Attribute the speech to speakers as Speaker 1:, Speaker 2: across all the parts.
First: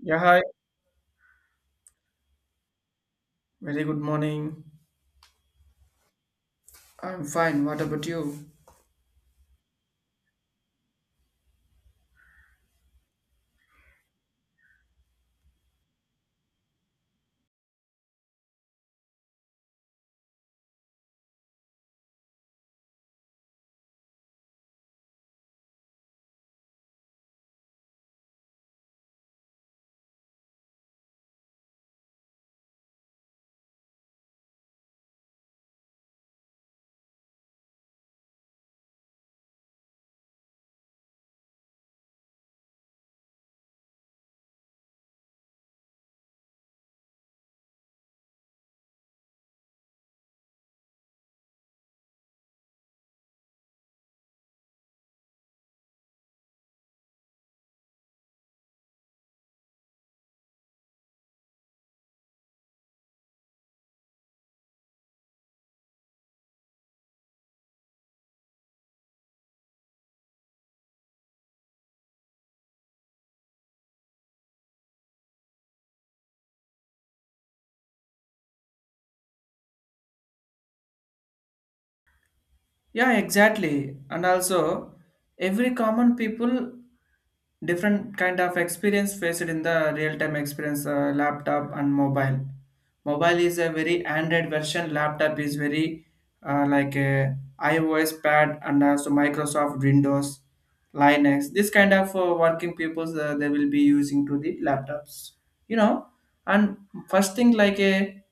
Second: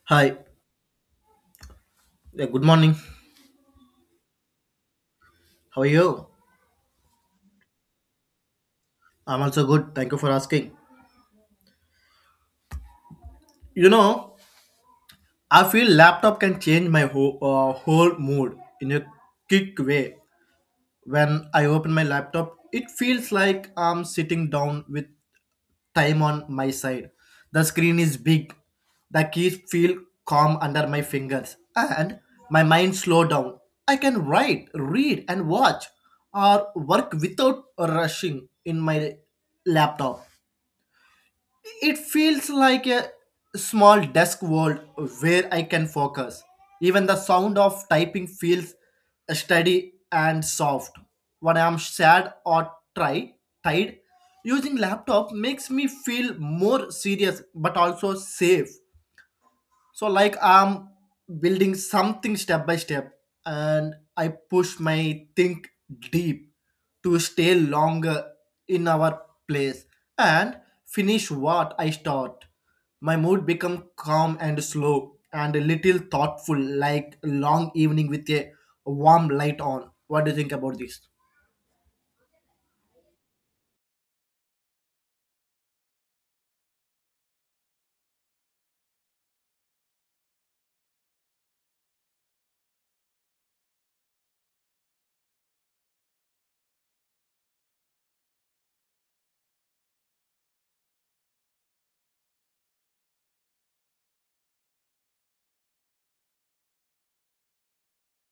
Speaker 1: Yeah,
Speaker 2: Hi,
Speaker 1: hi.
Speaker 2: yeah, good morning.
Speaker 1: Very good morning.
Speaker 2: How are you?
Speaker 1: I'm fine. What about you?
Speaker 2: I'm also good. Thank you for asking. You know, I feel laptop can change my whole mood in a quick way. When I open my laptop, it feels like I'm sitting down with time on my side. The screen is big. The keys feel calm under my fingers, and my mind slow down. I can write, read, and watch, or work without rushing in my laptop. It feels like a small desk world where I can focus. Even the sound of typing feels steady and soft. When I am sad or tired, using laptop makes me feel more serious but also safe, so like I'm building something step by step, and I push my think deep to stay longer in our place and finish what I start. My mood become calm and slow, and a little thoughtful, like long evening with a warm light on. What do you think about this?
Speaker 1: Yeah, exactly. And also, every common people different kind of experience faced in the real-time experience, laptop and mobile. Mobile is a very Android version. Laptop is very like a iOS pad and also Microsoft Windows, Linux. This kind of working peoples, they will be using to the laptops you know and first thing like a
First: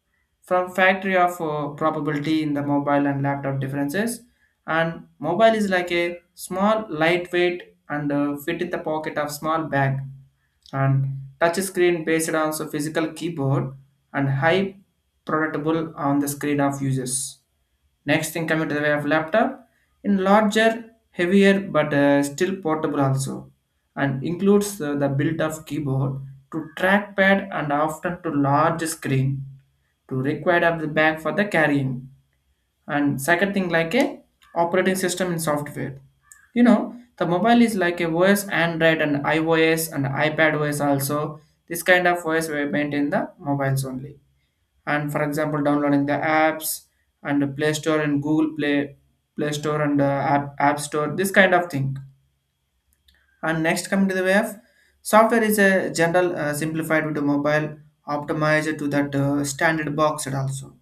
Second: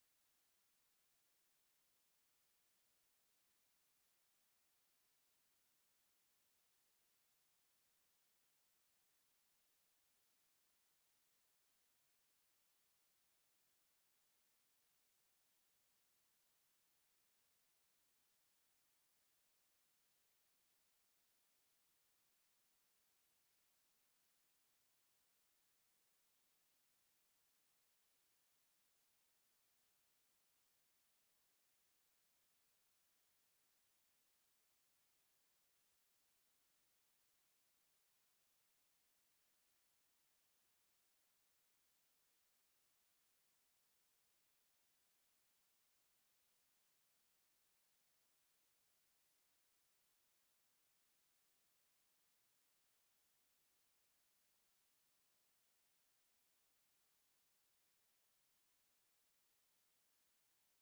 Speaker 1: from factory of probability in the mobile and laptop differences. And mobile is like a small lightweight and fit in the pocket of small bag. And touch screen based on so physical keyboard and high productable on the screen of users. Next thing coming to the way of laptop in larger, heavier but still portable also, and includes the built-up keyboard to trackpad and often to large screen to required of the bag for the carrying. And second thing like a operating system in software, you know, the mobile is like a OS Android and iOS and iPad OS also. This kind of OS we maintain the mobiles only. And for example downloading the apps, and the play store and Google play store and app store, this kind of thing. And next coming to the way of software is a general simplified with the mobile, optimized to that standard box also.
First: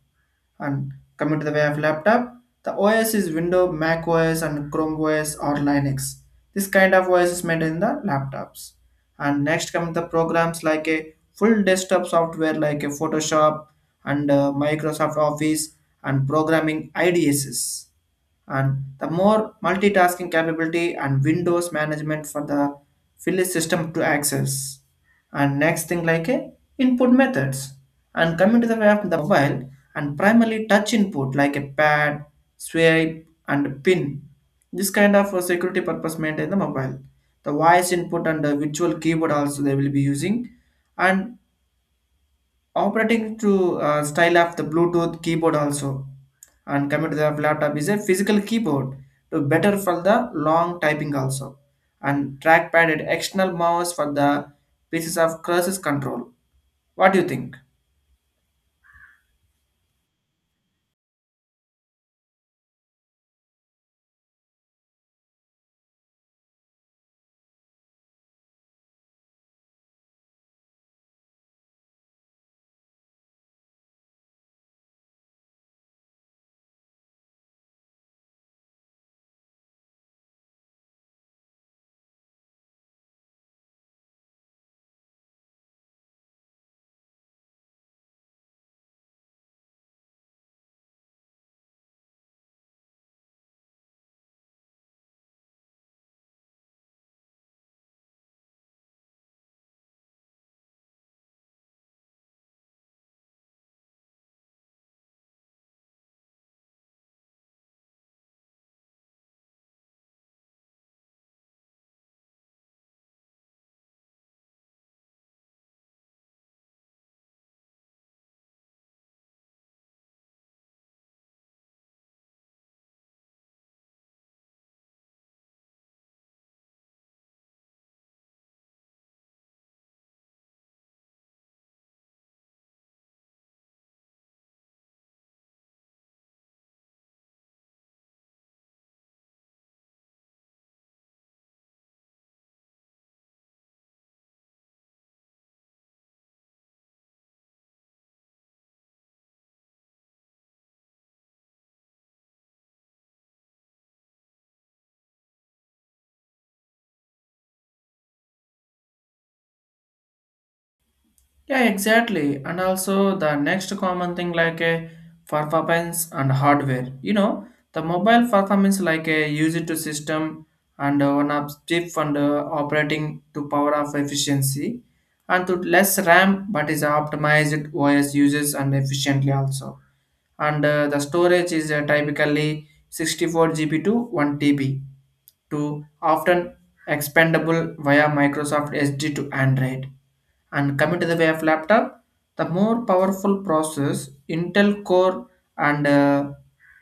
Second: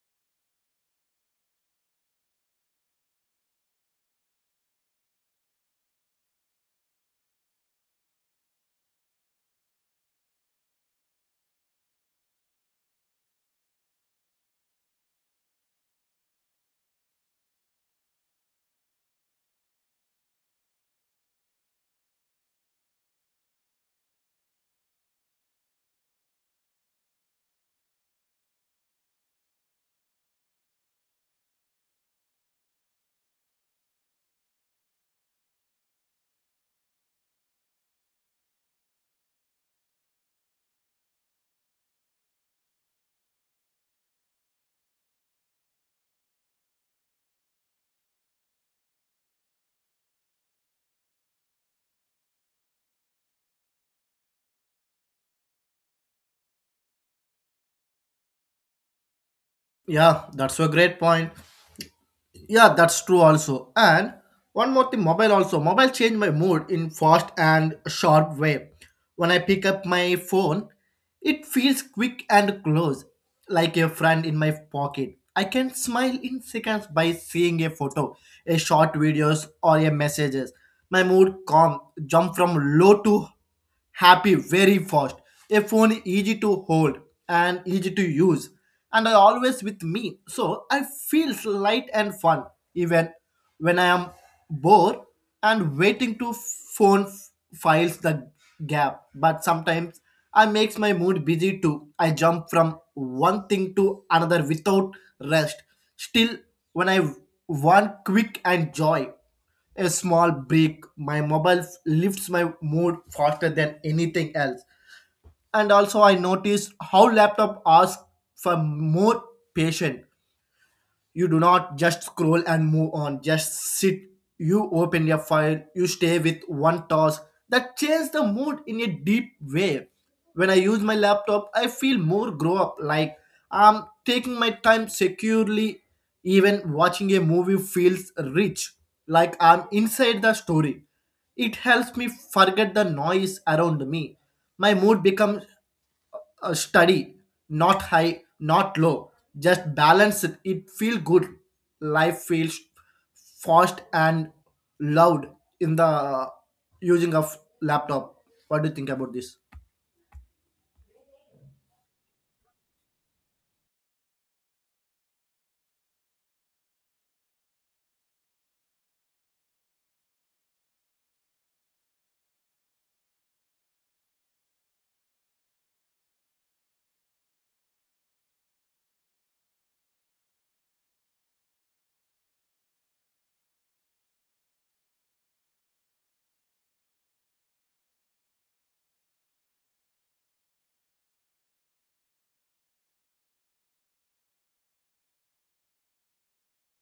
Speaker 1: And coming to the way of laptop, the OS is Windows, Mac OS and Chrome OS or Linux. This kind of OS is made in the laptops. And next come the programs like a full desktop software like a Photoshop and Microsoft Office and programming idss, and the more multitasking capability and windows management for the phyllis system to access. And next thing like a input methods. And coming to the way of the mobile and primarily touch input like a pad, swipe and pin, this kind of security purpose maintain the mobile. The voice input and the virtual keyboard also they will be using, and operating to style of the Bluetooth keyboard also. And coming to the laptop is a physical keyboard to better for the long typing also, and trackpad and external mouse for the pieces of crisis control. What do you think?
Speaker 2: Yeah, that's a great point. Yeah, that's true also. And one more thing, mobile also, mobile change my mood in fast and sharp way. When I pick up my phone, it feels quick and close, like a friend in my pocket. I can smile in seconds by seeing a photo, a short videos, or a messages. My mood calm jump from low to happy very fast. A phone easy to hold and easy to use, and I always with me, so I feels light and fun. Even when I am bored and waiting to phone files the gap. But sometimes I makes my mood busy too. I jump from one thing to another without rest. Still, when I want quick and joy, a small break, my mobile lifts my mood faster than anything else. And also, I notice how laptop asks for more patience. You do not just scroll and move on, just sit. You open your file, you stay with one task. That changes the mood in a deep way. When I use my laptop, I feel more grow up, like I'm taking my time securely. Even watching a movie feels rich, like I'm inside the story. It helps me forget the noise around me. My mood becomes study, not high, not low, just balance it, it feel good. Life feels fast and loud in the using of laptop. What do you think about this?
Speaker 1: Yeah, exactly. And also the next common thing like a performance and hardware. You know, the mobile performance like a use it to system and one up chip and operating to power of efficiency, and to less RAM but is optimized OS uses and efficiently also. And the storage is typically 64 GB to 1 TB, to often expandable via Microsoft SD to Android. And coming to the way of laptop, the more powerful process Intel Core and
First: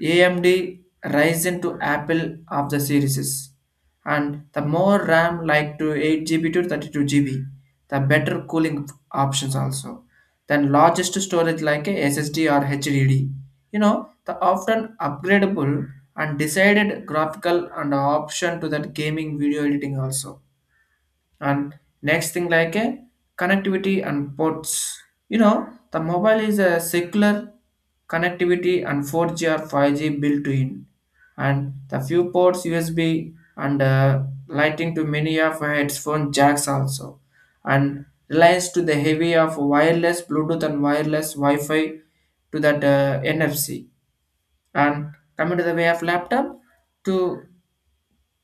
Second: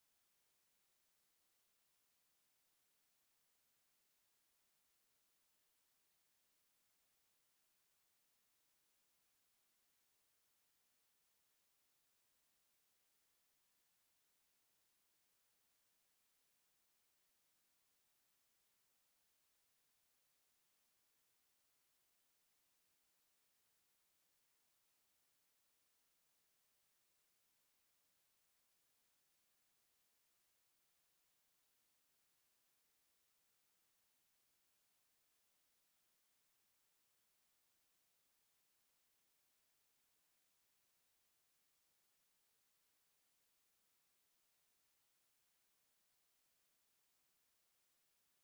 Speaker 1: AMD Ryzen to Apple of the series, and the more RAM like to 8 GB to 32 GB, the better cooling options also, than largest storage like a SSD or HDD. You know, the often upgradable and decided graphical and option to that gaming video editing also. And next thing like a connectivity and ports, you know, the mobile is a secular connectivity and 4G or 5G built in, and the few ports USB and lighting to many of headphone jacks also, and relies to the heavy of wireless Bluetooth and wireless Wi-Fi to that NFC. And coming to the way of laptop, to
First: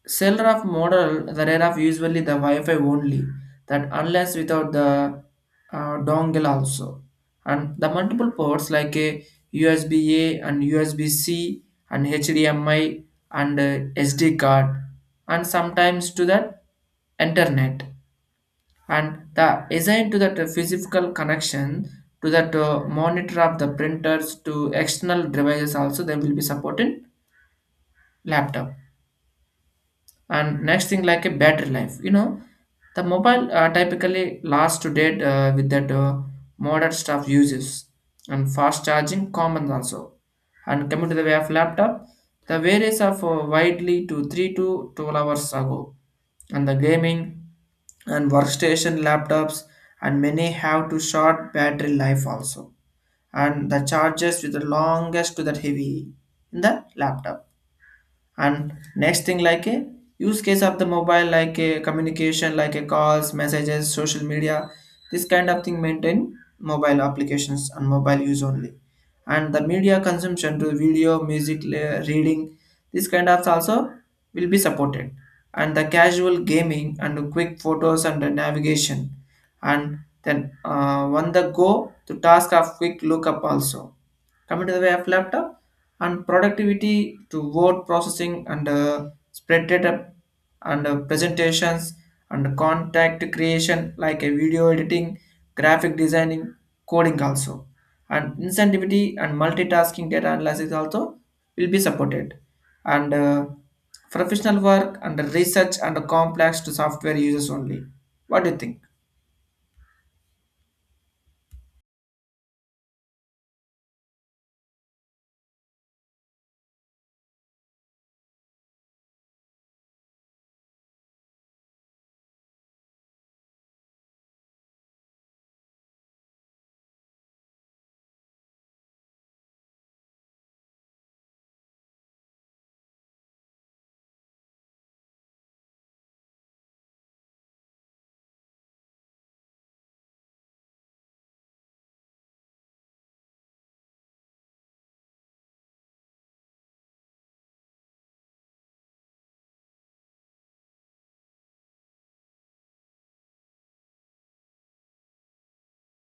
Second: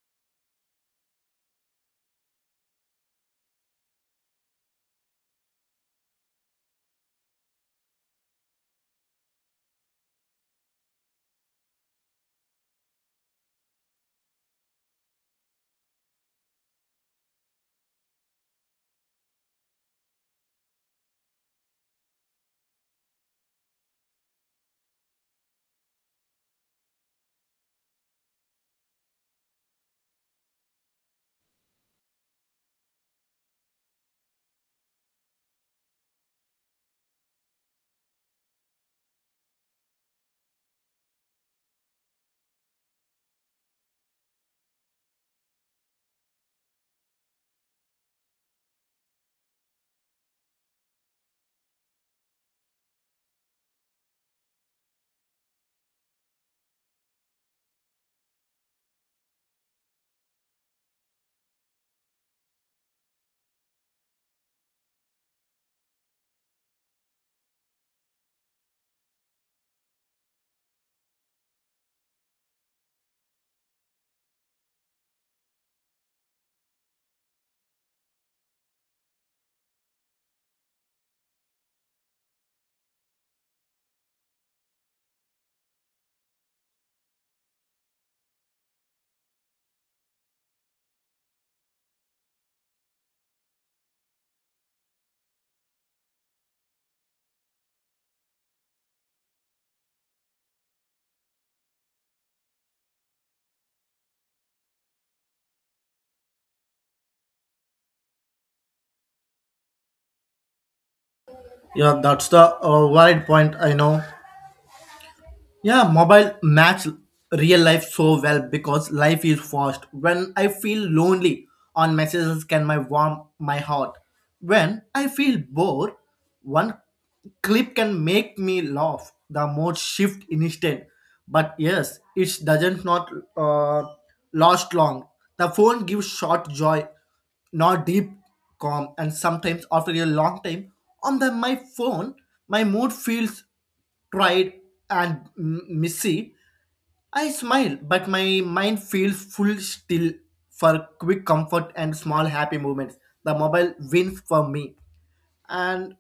Speaker 1: Seller of model, the rare of usually the Wi-Fi only, that unless without the dongle also. And the multiple ports like a USB-A and USB-C and HDMI and SD card and sometimes to the internet, and the assigned to that physical connection to that monitor of the printers to external devices also they will be supported laptop. And next thing like a battery life, you know, the mobile typically lasts to date with that modern stuff uses, and fast charging common also. And coming to the way of laptop, the various are for widely to 3 to 12 hours ago, and the gaming and workstation laptops, and many have to short battery life also, and the charges with the longest to that heavy in the laptop. And next thing like a use case of the mobile, like a communication like a calls, messages, social media, this kind of thing maintain mobile applications and mobile use only, and the media consumption to video, music, reading, this kind of also will be supported, and the casual gaming and quick photos and the navigation, and then on the go to task of quick lookup also. Coming to the way of laptop, and productivity to word processing and spread data and presentations, and contact creation like a video editing, graphic designing, coding also, and incentivity and multitasking data analysis also will be supported, and professional work and research and complex to software users only. What do you think?
Speaker 2: Yeah, that's the valid point, I know. Yeah, mobile match real life so well because life is fast. When I feel lonely, on messages can my warm my heart. When I feel bored, one clip can make me laugh. The mood shift instant. But yes, it doesn't not uh, last long. The phone gives short joy, not deep calm. And sometimes after a long time, on the my phone, my mood feels tried and messy. I smile, but my mind feels full still for quick comfort and small happy moments. The mobile wins for me. And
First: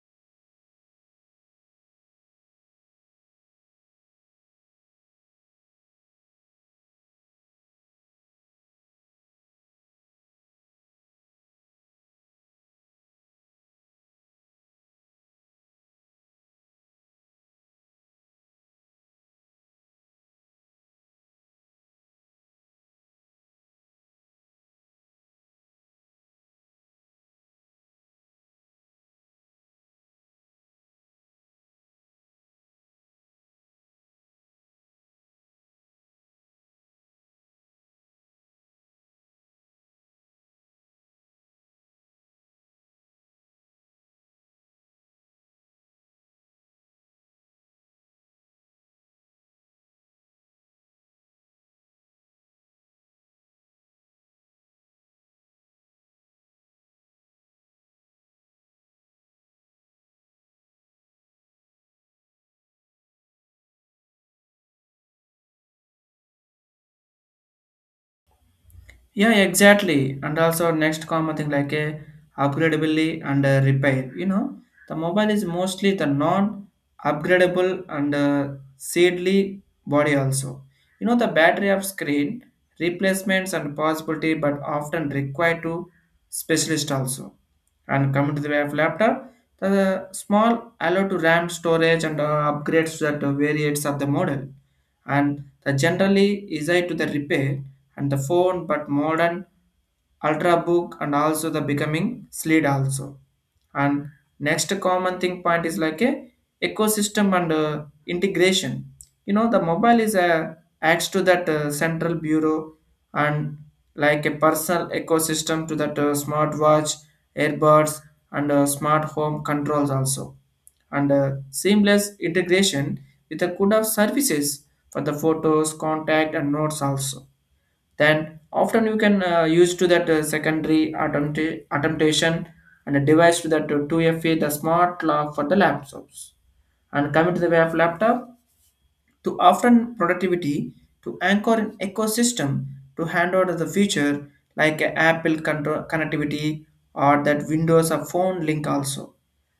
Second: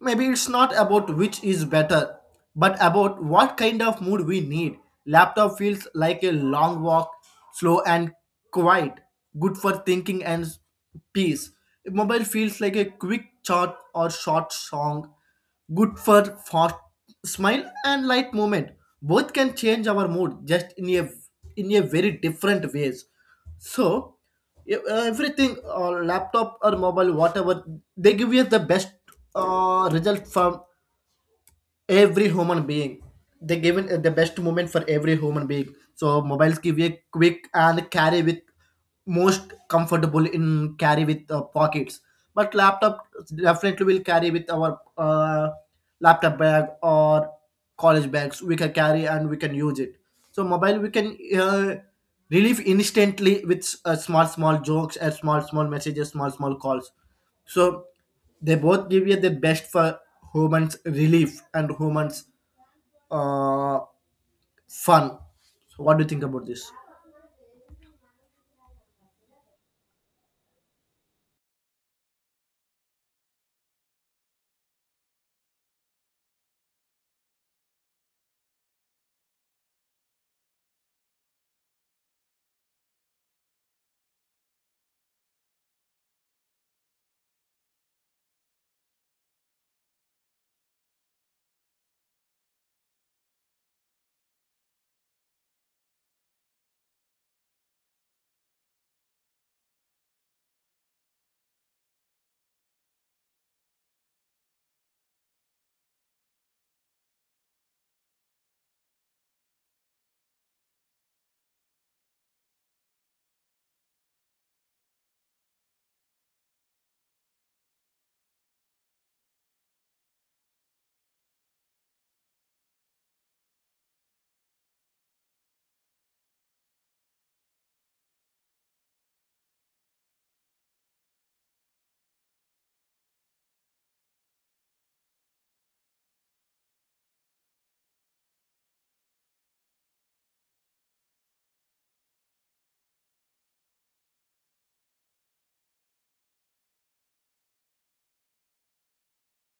Speaker 2: maybe it's not about which is better, but about what kind of mood we need. Laptop feels like a long walk, slow and quiet, good for thinking and peace. Mobile feels like a quick chat or short song, good for fast smile and light movement. Both can change our mood just in a very different ways. So yeah, everything, laptop or mobile, whatever, they give you the best result from every human being. They given the best moment for every human being, so mobiles give you a quick and carry with, most comfortable in carry with pockets. But laptop definitely will carry with our laptop bag or college bags, we can carry and we can use it. So mobile we can relieve instantly with small small jokes and small small messages small small calls. So they both give you the best for humans relief and humans uh, fun. So what do you think about this?
Speaker 1: Yeah, exactly. And also next common thing like a upgradability and repair. You know, the mobile is mostly the non-upgradable and seedly body also. You know, the battery of screen replacements and possibility, but often required to specialist also. And coming to the way of laptop, the small allow to RAM storage and upgrades that variates of the model, and the generally easy to the repair and the phone but modern ultrabook and also the becoming slid also. And next common thing point is like a ecosystem and integration, you know, the mobile is a acts to that central bureau, and like a personal ecosystem to that smartwatch, earbuds and smart home controls also, and seamless integration with a good of services for the photos, contact and notes also. Then often you can use to that secondary attemptation and a device to that 2FA, the smart lock for the laptops. And coming to the way of laptop, to often productivity to anchor an ecosystem, to hand over the feature like a Apple connectivity or that Windows or phone link also,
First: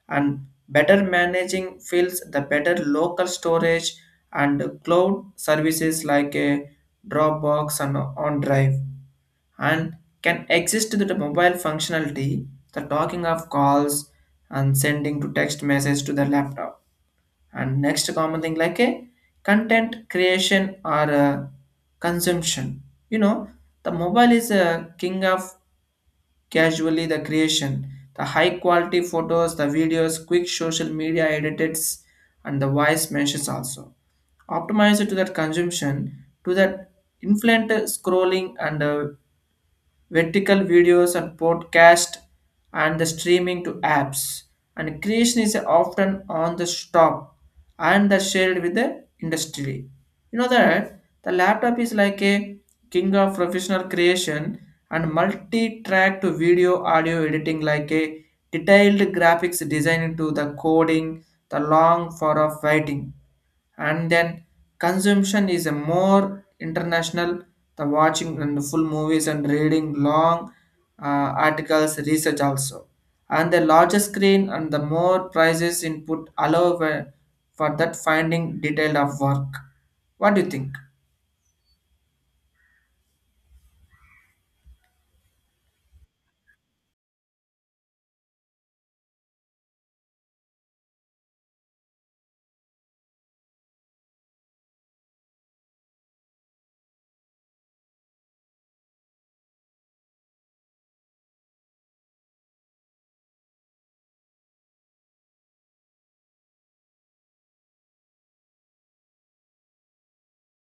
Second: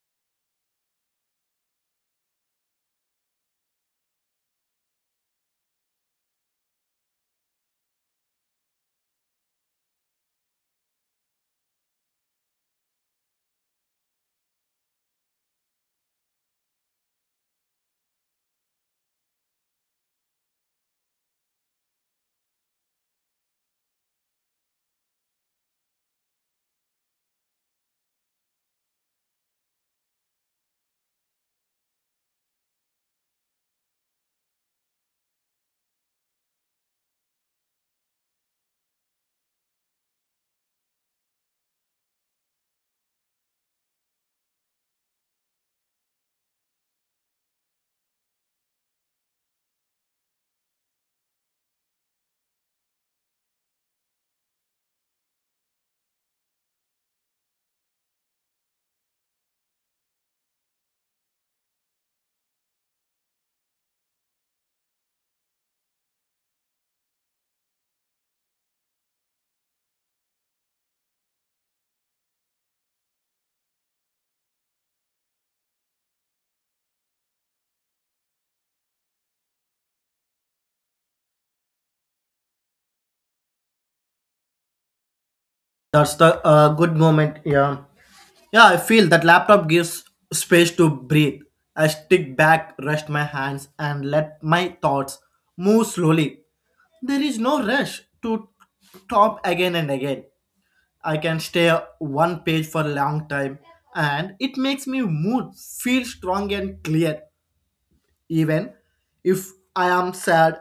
Speaker 1: and better managing fields, the better local storage and cloud services like a Dropbox and OnDrive, and can exist with the mobile functionality, the talking of calls and sending to text message to the laptop. And next common thing like a content creation or a consumption. You know, the mobile is a king of casually the creation, the high quality photos, the videos, quick social media edits, and the voice messages also, optimize it to that consumption to that influent scrolling and vertical videos and podcast and the streaming to apps, and creation is often on the stop and the shared with the industry. You know that the laptop is like a king of professional creation and multi-track to video audio editing, like a detailed graphics design into the coding, the long for of writing. And then consumption is a more international, the watching and full movies and reading long articles, research also, and the larger screen and the more prices input allow for that finding detail of work. What do you think?
Speaker 2: That's the good moment. Yeah, yeah. I feel that laptop gives space to breathe. I stick back, rest my hands, and let my thoughts move slowly. There is no rush to top again and again. I can stay one page for a long time, and it makes me mood feel strong and clear, even if I am sad.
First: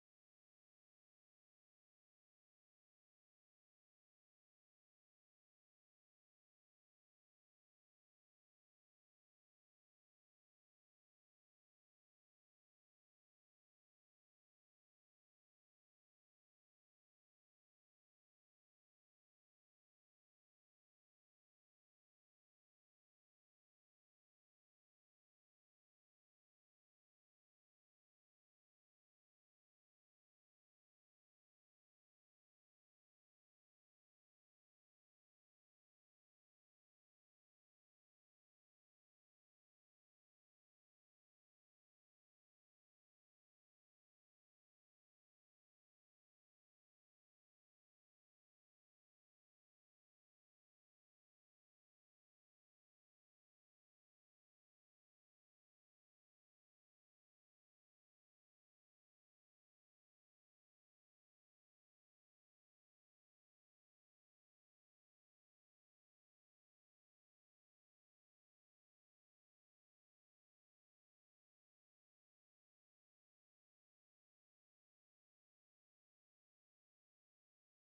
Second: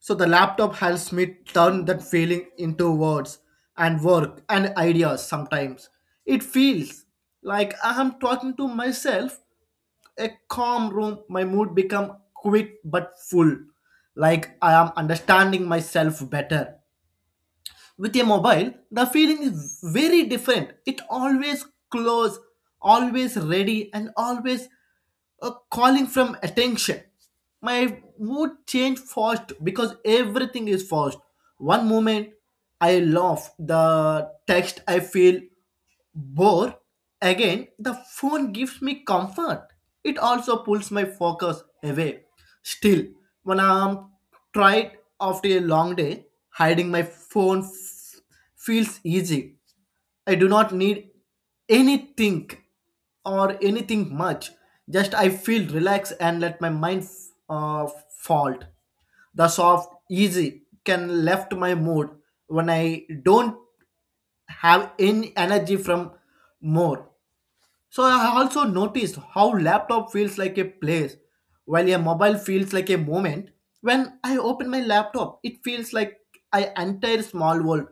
Speaker 2: So the laptop helps me turn that feeling into words and work and ideas sometimes. It feels like I am talking to myself, a calm room. My mood become quick but full, like I am understanding myself better. With a mobile, the feeling is very different. It always close, always ready, and always calling from attention. My mood change fast because everything is fast. One moment I laugh, the text I feel, but again, the phone gives me comfort. It also pulls my focus away. Still, when I'm tired after a long day, hiding my phone feels easy. I do not need anything or anything much. Just I feel relaxed and let my mind uh, fault. The soft easy can lift my mood when I don't have any energy from more. So I also noticed how laptop feels like a place while a mobile feels like a moment. When I open my laptop, it feels like I entire small world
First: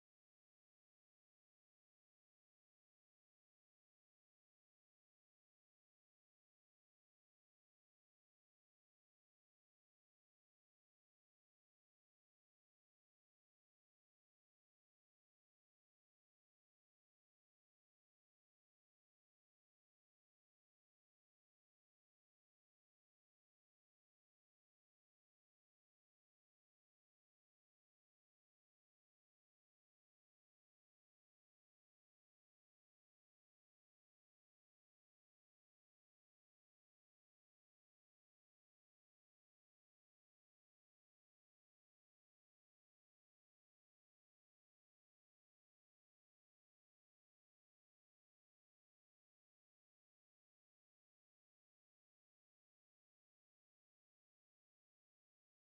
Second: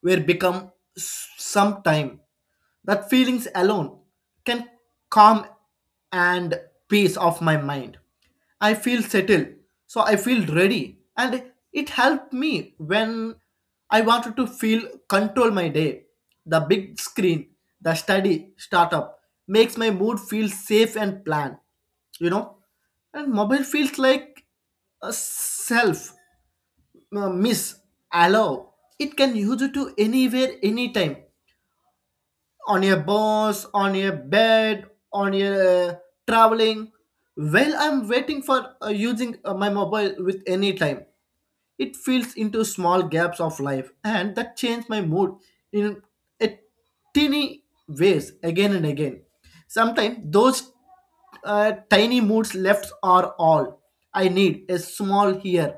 Speaker 2: where become some time. That feelings alone can calm and peace of my mind. I feel settled. So I feel ready. And it helped me when I wanted to feel control my day. The big screen, the study, startup makes my mood feel safe and planned, you know. And mobile feels like a self miss allow. It can use it to anywhere, anytime, on a bus, on a bed, on a uh, traveling. While I'm waiting for using my mobile with any time, it fills into small gaps of life, and that changes my mood in a teeny ways again and again. Sometimes those tiny moods left are all I need. A small here,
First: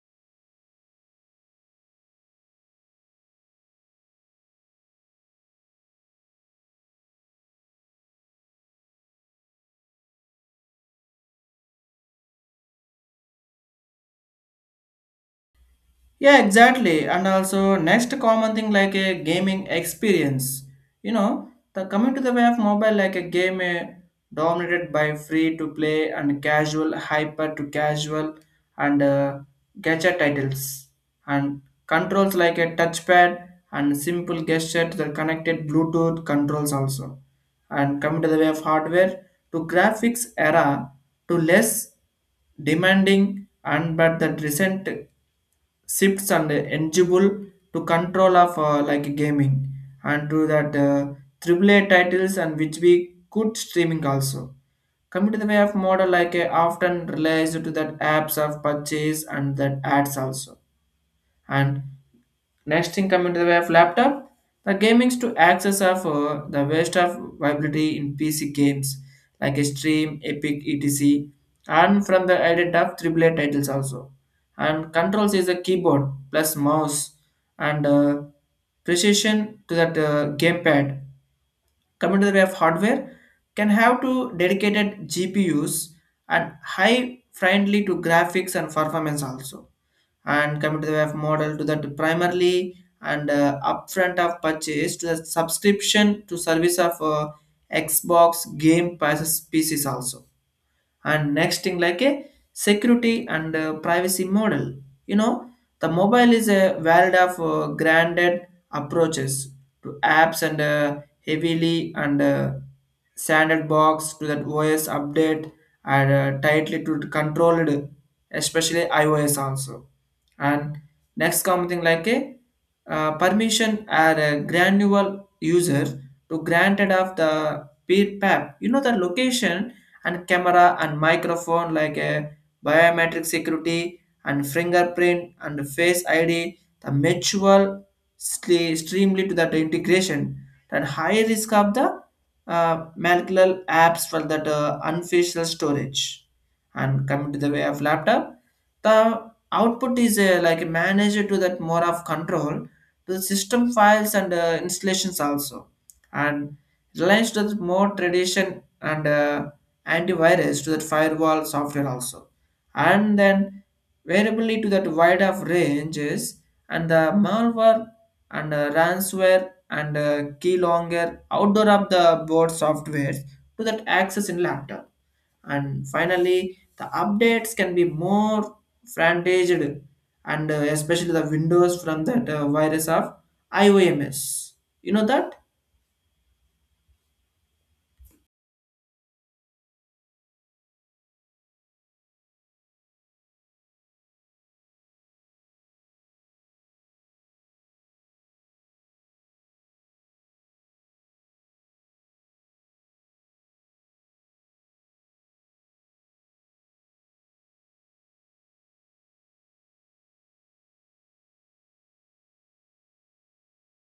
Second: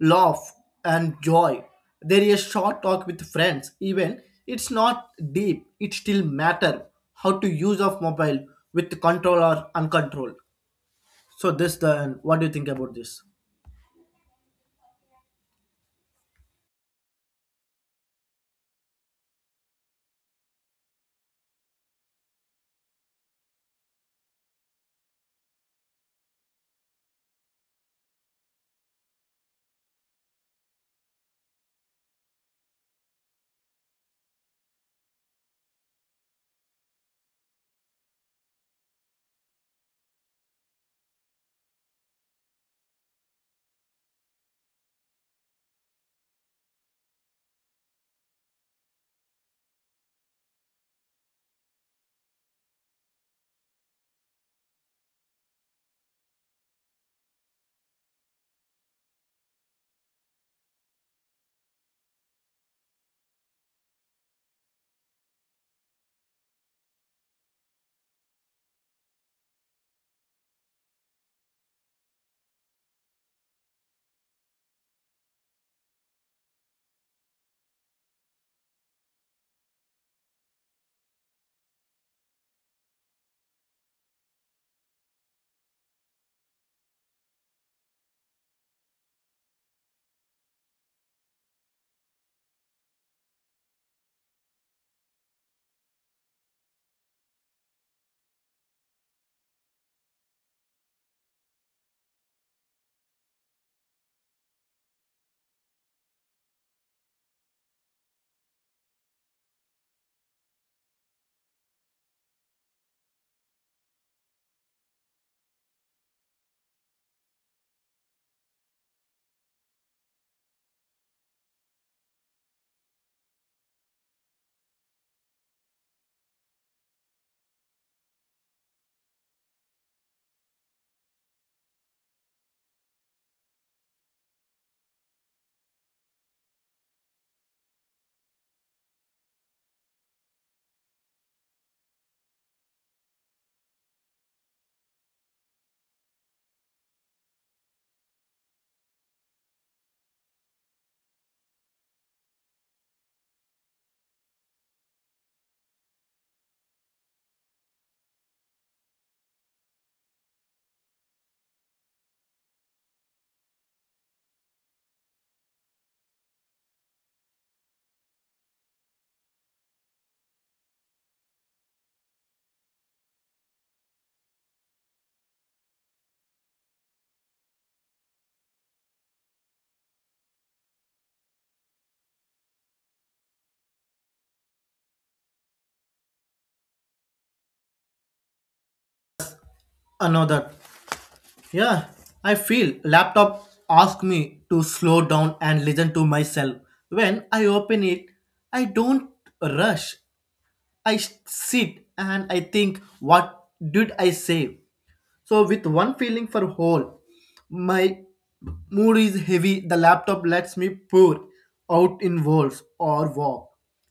Speaker 2: laugh and joy there, is a short talk with friends. Even it's not deep, it still matter how to use of mobile with control or uncontrolled. So this then, what do you think about this?
Speaker 1: Yeah, exactly. And also next common thing like a gaming experience. You know, the coming to the way of mobile like a game dominated by free to play and casual, hyper to casual and gacha titles, and controls like a touchpad and simple gesture to the connected Bluetooth controls also. And coming to the way of hardware, to graphics era, to less demanding and but the recent shifts and eligible to control of like gaming, and to that triple A titles and which we good streaming also. Coming to the way of model like often relies to that apps of purchase and that ads also. And next thing coming to the way of laptop, the gaming's to access of the waste of viability in PC games like Steam, Epic, etc. And from the ident of triple A titles also. And controls is a keyboard plus mouse and precision to that gamepad. Coming to the way of hardware, can have two dedicated GPUs and high friendly to graphics and performance also. And coming to the web model to that primarily and upfront of purchase to the subscription to service of Xbox game passes pieces also. And next thing like a security and privacy model. You know, the mobile is a world of granted approaches to apps and heavily and sandbox to that OS update and tightly to controlled, especially iOS also. And next common thing like a permission are a granular user to granted of the peer pap. You know the location and camera and microphone, like a biometric security and fingerprint and face ID, the mutual streamly to that integration. That high risk of the molecular apps for that unofficial storage. And coming to the way of laptop, the output is like managed to that more of control to the system files and installations also and relies to the more tradition and antivirus to that firewall software also, and then variability to that wide of ranges and the malware and ransomware and key longer outdoor of the board software to that access in laptop. And finally the updates can be more fragmented, and especially the windows from that virus of ioms, you know that.
Speaker 2: Another. Yeah, I feel laptop ask me to slow down and listen to myself. When I open it, I don't rush, I sit, and I think what did I say? So with one feeling for whole, my mood is heavy. The laptop lets me pour out in walls or walk.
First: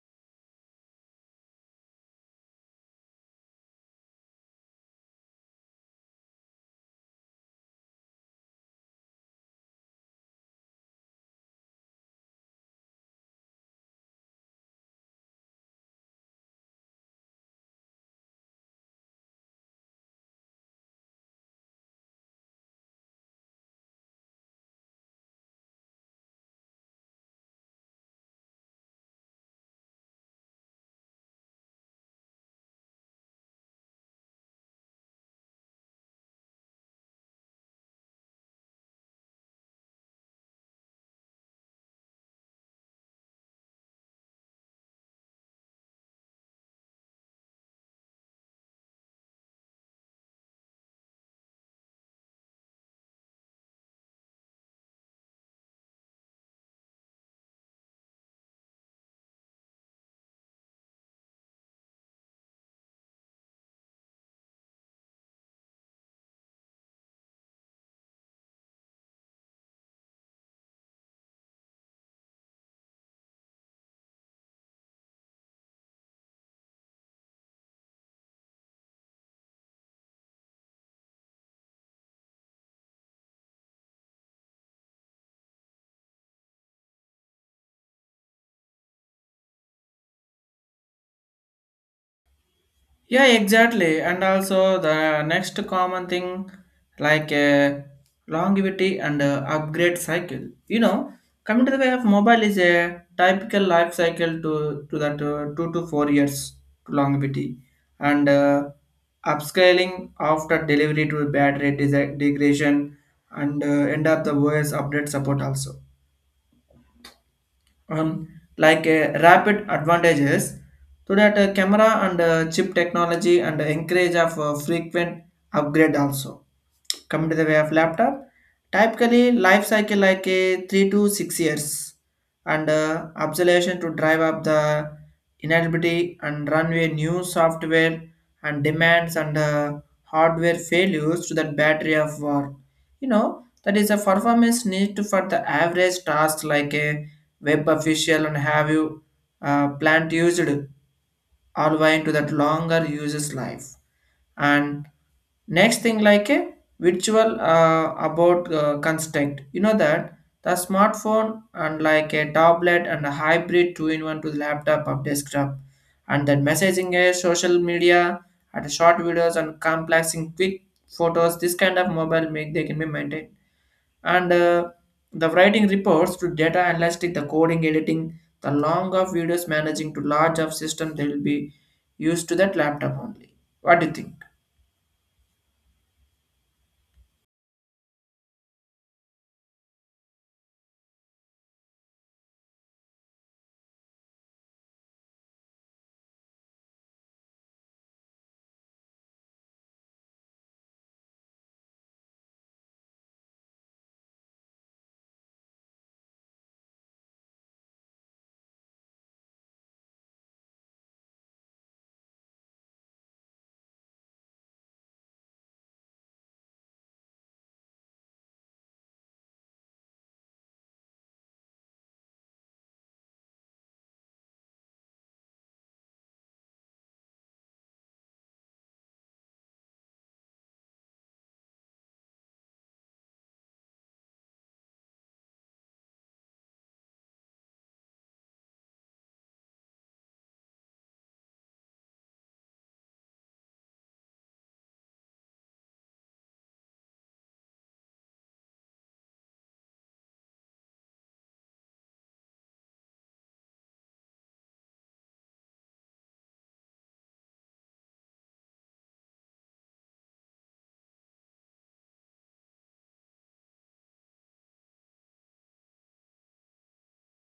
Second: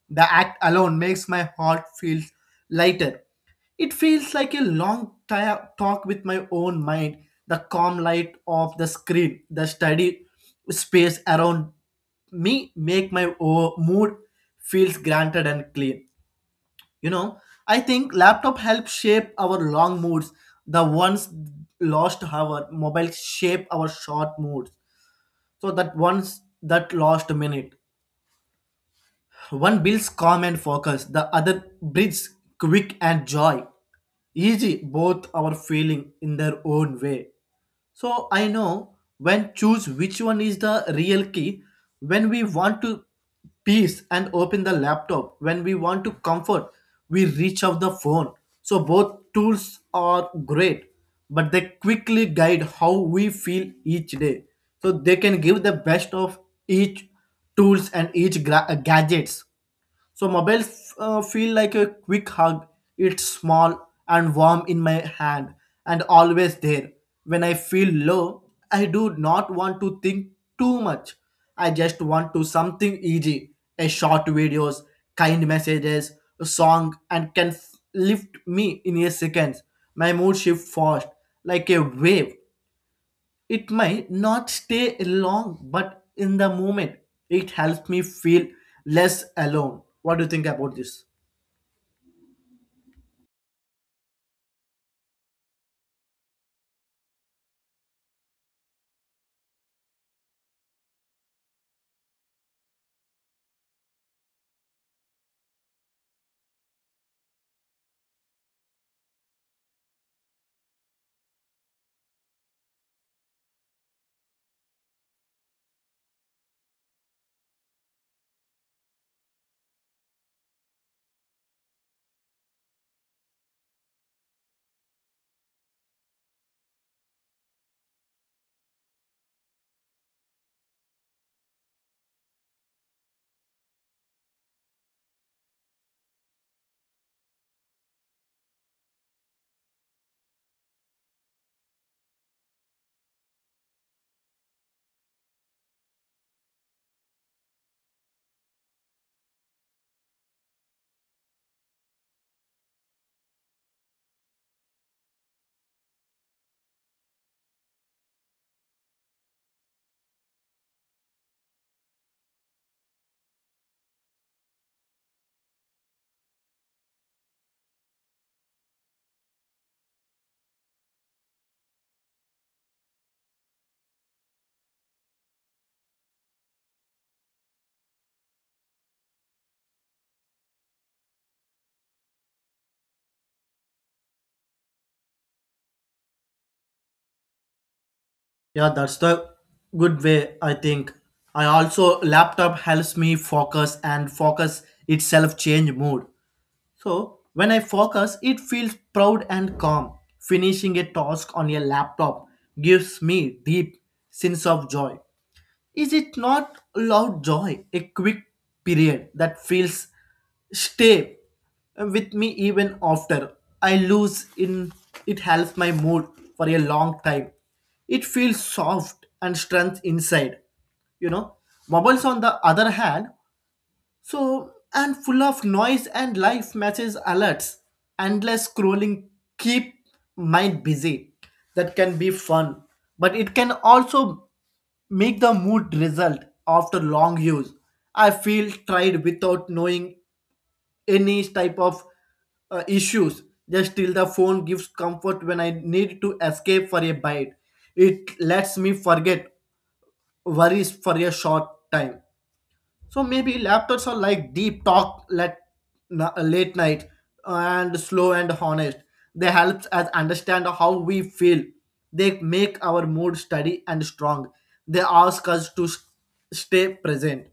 Speaker 2: The act alone makes my heart feel lighter. It feels like a long talk with my own mind. The calm light of the screen, the study space around me, make my mood feels granted and clean. You know, I think laptop help shape our long moods. The ones lost our mobile shape our short moods. So that ones that lost minute. One builds calm and focus. The other breeds quick and joy. Easy, both are feeling in their own way. So I know when choose which one is the real key. When we want to peace, and open the laptop. When we want to comfort, we reach out the phone. So both tools are great, but they quickly guide how we feel each day. So they can give the best of each tools and each gadgets. So mobiles feel like a quick hug. It's small and warm in my hand and always there. When I feel low, I do not want to think too much. I just want to something easy, a short videos, kind messages, a song, and can lift me in a seconds. My mood shift fast like a wave. It might not stay long, but in the moment, it helps me feel less alone. What do you think about this?
Speaker 1: Yeah, exactly. And also the next common thing, like longevity and upgrade cycle. You know, coming to the way of mobile is a typical life cycle to that 2 to 4 years to longevity, and upscaling after delivery to battery degradation and end up the OS update support also. um, like rapid advantages to that camera and chip technology and encourage of frequent upgrade also. Coming to the way of laptop, typically life cycle like a 3 to 6 years, and observation to drive up the inability and runway new software and demands, and hardware failures to that battery of war, you know, that is a performance need to for the average task like a web official and have you plant used all wine to that longer uses life. And next thing, like a virtual about construct, you know, that the smartphone and like a tablet and a hybrid two in one to the laptop or desktop, and then messaging a social media and short videos and complexing quick photos, this kind of mobile make they can be maintained. And the writing reports to data analytic, the coding editing the long of videos managing to large of system, they will be used to that laptop only. What do you think?
Speaker 2: Yeah, that's the good way, I think. I also laptop helps me focus and focus itself change mood. So when I focus, it feels proud and calm. Finishing a task on a laptop gives me deep sense of joy. Is it not loud joy, a quick period that feels stay with me even after I lose in it, helps my mood for a long time. It feels soft and strength inside. You know, Mobiles on the other hand so, and full of noise and life matches alerts, endless scrolling keep mind busy. That can be fun, but it can also make the mood result after long use. I feel tired without knowing any type of issues. Just till the phone gives comfort when I need to escape for a bite. It lets me forget worries for a short time. So maybe laptops are like deep talk let, late night, and slow and honest. They helps us understand how we feel. They make our mood steady and strong. They ask us to stay present.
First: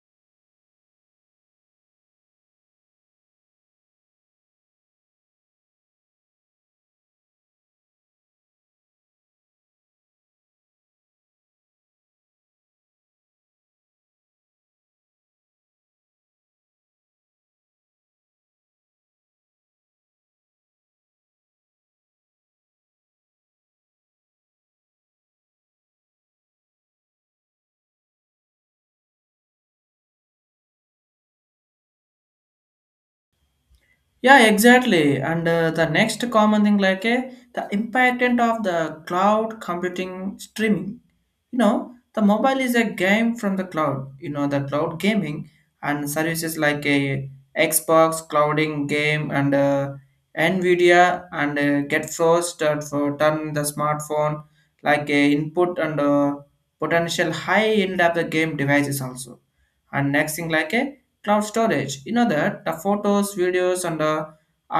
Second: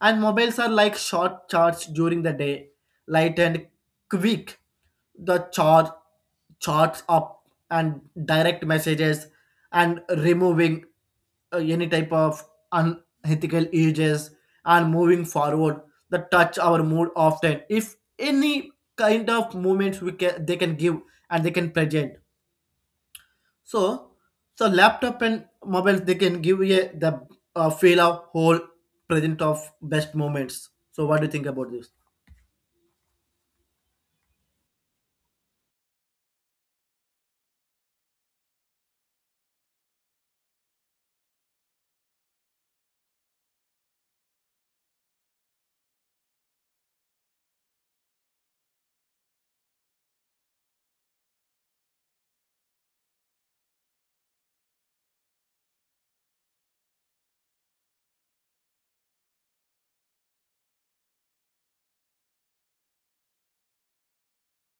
Speaker 2: And mobiles are like short charts during the day, light and quick, the charge, charts up, and direct messages, and removing any type of unethical uses, and moving forward, that touch our mood often. If any kind of movements we can, they can give, and they can present. So, so laptop and mobiles, they can give you a, the feel of whole present of best moments. So, what do you think about this?
Speaker 1: Yeah, exactly. And the next common thing, like the impact of the cloud computing streaming. You know, the mobile is a game from the cloud. You know, the cloud gaming and services like a Xbox clouding game and Nvidia and get first for turn the smartphone like a input and potential high end of the game devices also. And next thing, like a cloud storage, you know, that the photos videos and the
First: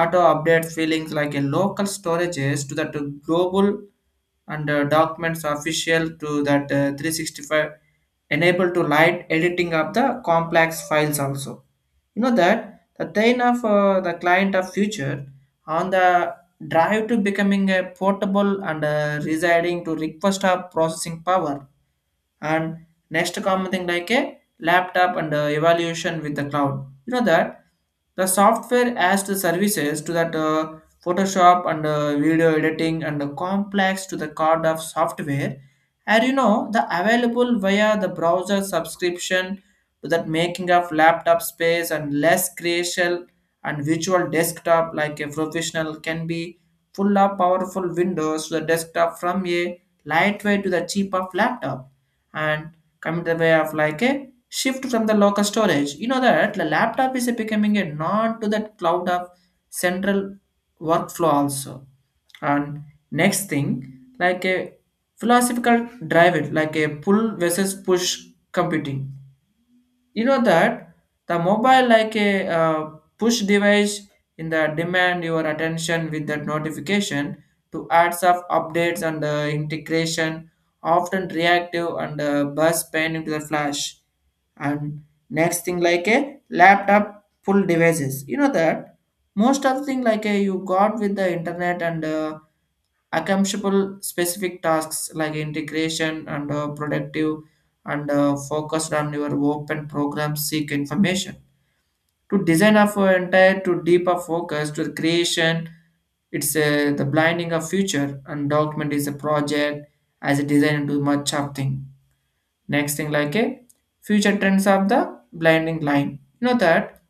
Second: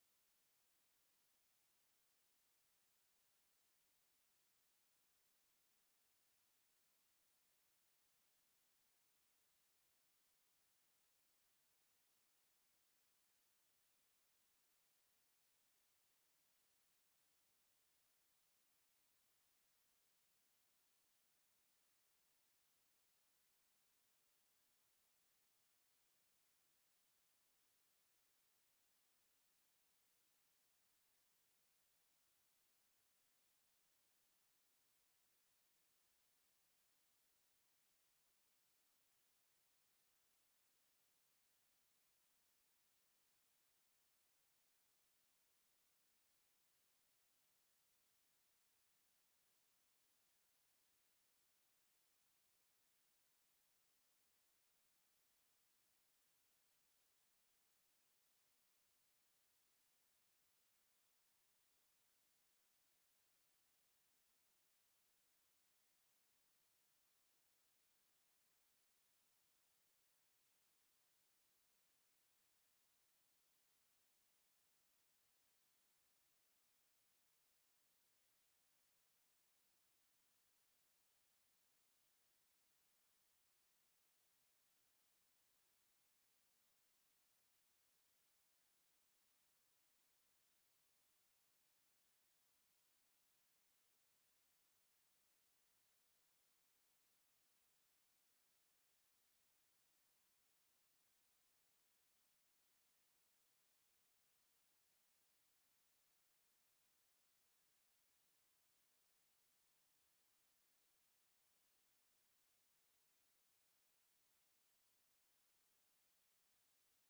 Speaker 1: auto update feelings like a local storages to that global, and documents official to that 365 enable to light editing of the complex files also, you know that the thing of the client of future on the drive to becoming a portable, and residing to request of processing power. And next common thing, like a laptop and evaluation with the cloud, you know that the software as the services to that photoshop and video editing and the complex to the card of software, and you know the available via the browser subscription to that making of laptop space and less crucial. And virtual desktop like a professional can be full of powerful windows to the desktop from a lightweight to the cheap of laptop. And coming to the way of like a shift from the local storage. You know that the laptop is becoming a non to that cloud of central workflow also. And next thing, like a philosophical drive it, like a pull versus push computing, you know that the mobile like a push device in the demand your attention with that notification to ads of updates and integration, often reactive and burst pain into the flash. And next thing, like a laptop full devices, you know that most of the thing like a you got with the internet and Accomplishable specific tasks like integration and productive and focused on your open program seek information. To design of an entire to deeper focus to the creation, it's the blinding of future and document is a project as a design into much of thing. Next thing like a future trends of the blinding line. You know that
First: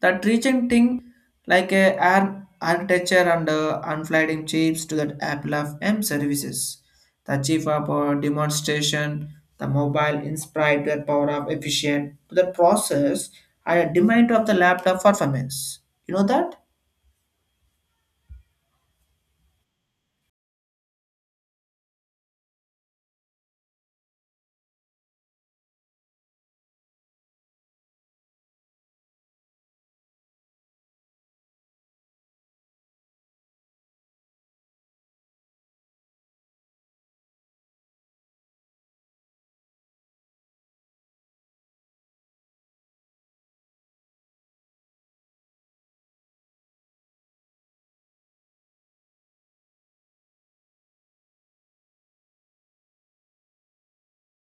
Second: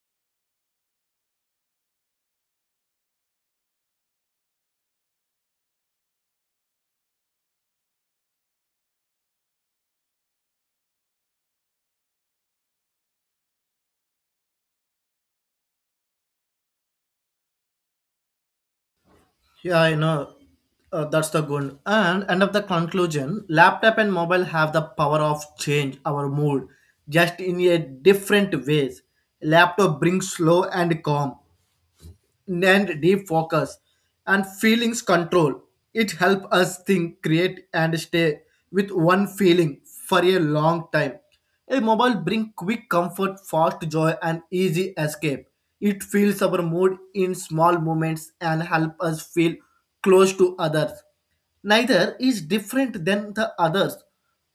Speaker 1: that reaching thing like a arm architecture and unflying chips to that Apple of M services. The chief of our demonstration, the mobile inspired the power of efficient to the process and a demand of the laptop performance. You know that?
Speaker 2: Yeah, I know, that's the good. And end of the conclusion, laptop and mobile have the power of change our mood, just in a different ways. Laptop brings slow and calm, and deep focus and feelings control. It helps us think, create, and stay with one feeling for a long time. A mobile brings quick comfort, fast joy, and easy escape. It fills our mood in small moments and helps us feel close to others. Neither is different than the others.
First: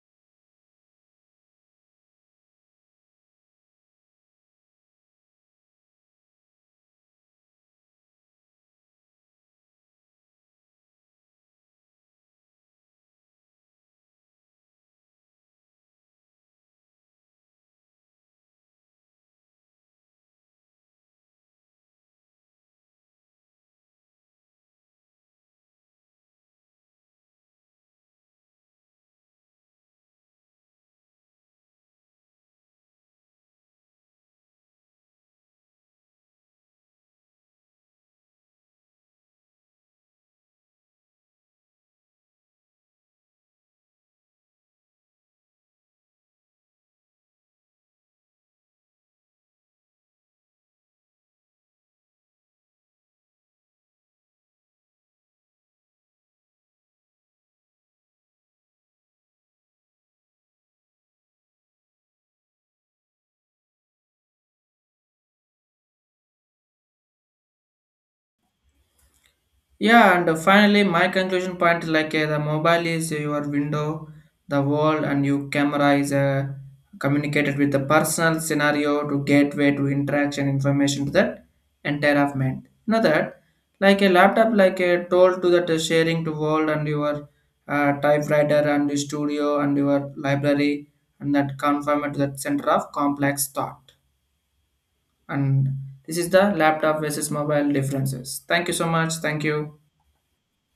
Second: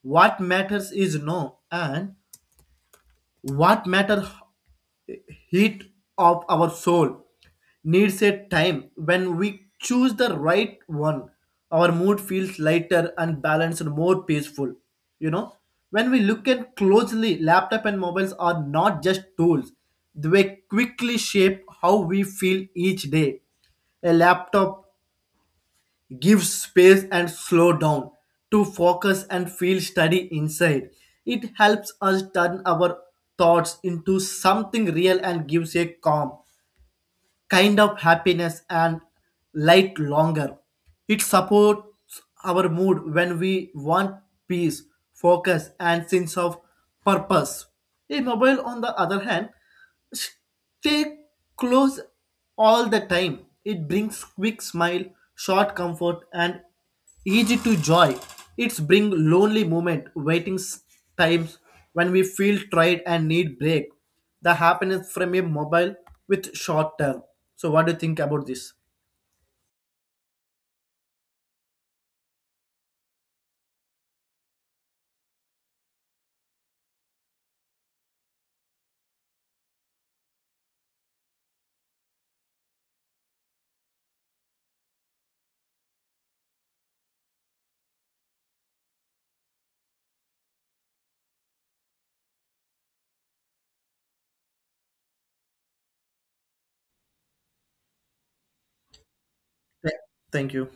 Speaker 2: What matters is no, and what matters heat of our soul needs a time when we choose the right one. Our mood feels lighter and balanced and more peaceful you know when we look at closely, laptop and mobiles are not just tools, they quickly shape how we feel each day. A laptop give space and slow down to focus and feel steady inside. It helps us turn our thoughts into something real and gives a calm kind of happiness and light longer. It supports our mood when we want peace, focus, and sense of purpose. A mobile, on the other hand, stay close all the time. It brings quick smile, short comfort, and easy to joy. It's bring lonely moment waiting times when we feel tired and need break. The happiness from a mobile with short term. So what do you think about this?
Speaker 1: Yeah, and finally, my conclusion point is like the mobile is your window, the wall, and your camera is communicated with the personal scenario to gateway to interaction information to that entire of mind. You know that, like a laptop, like a tool to that sharing to world and your typewriter and your studio and your library, and that conform to that center of complex thought. And this is the laptop versus mobile differences. Thank you so much. Thank you.
Speaker 2: Th- Thank you.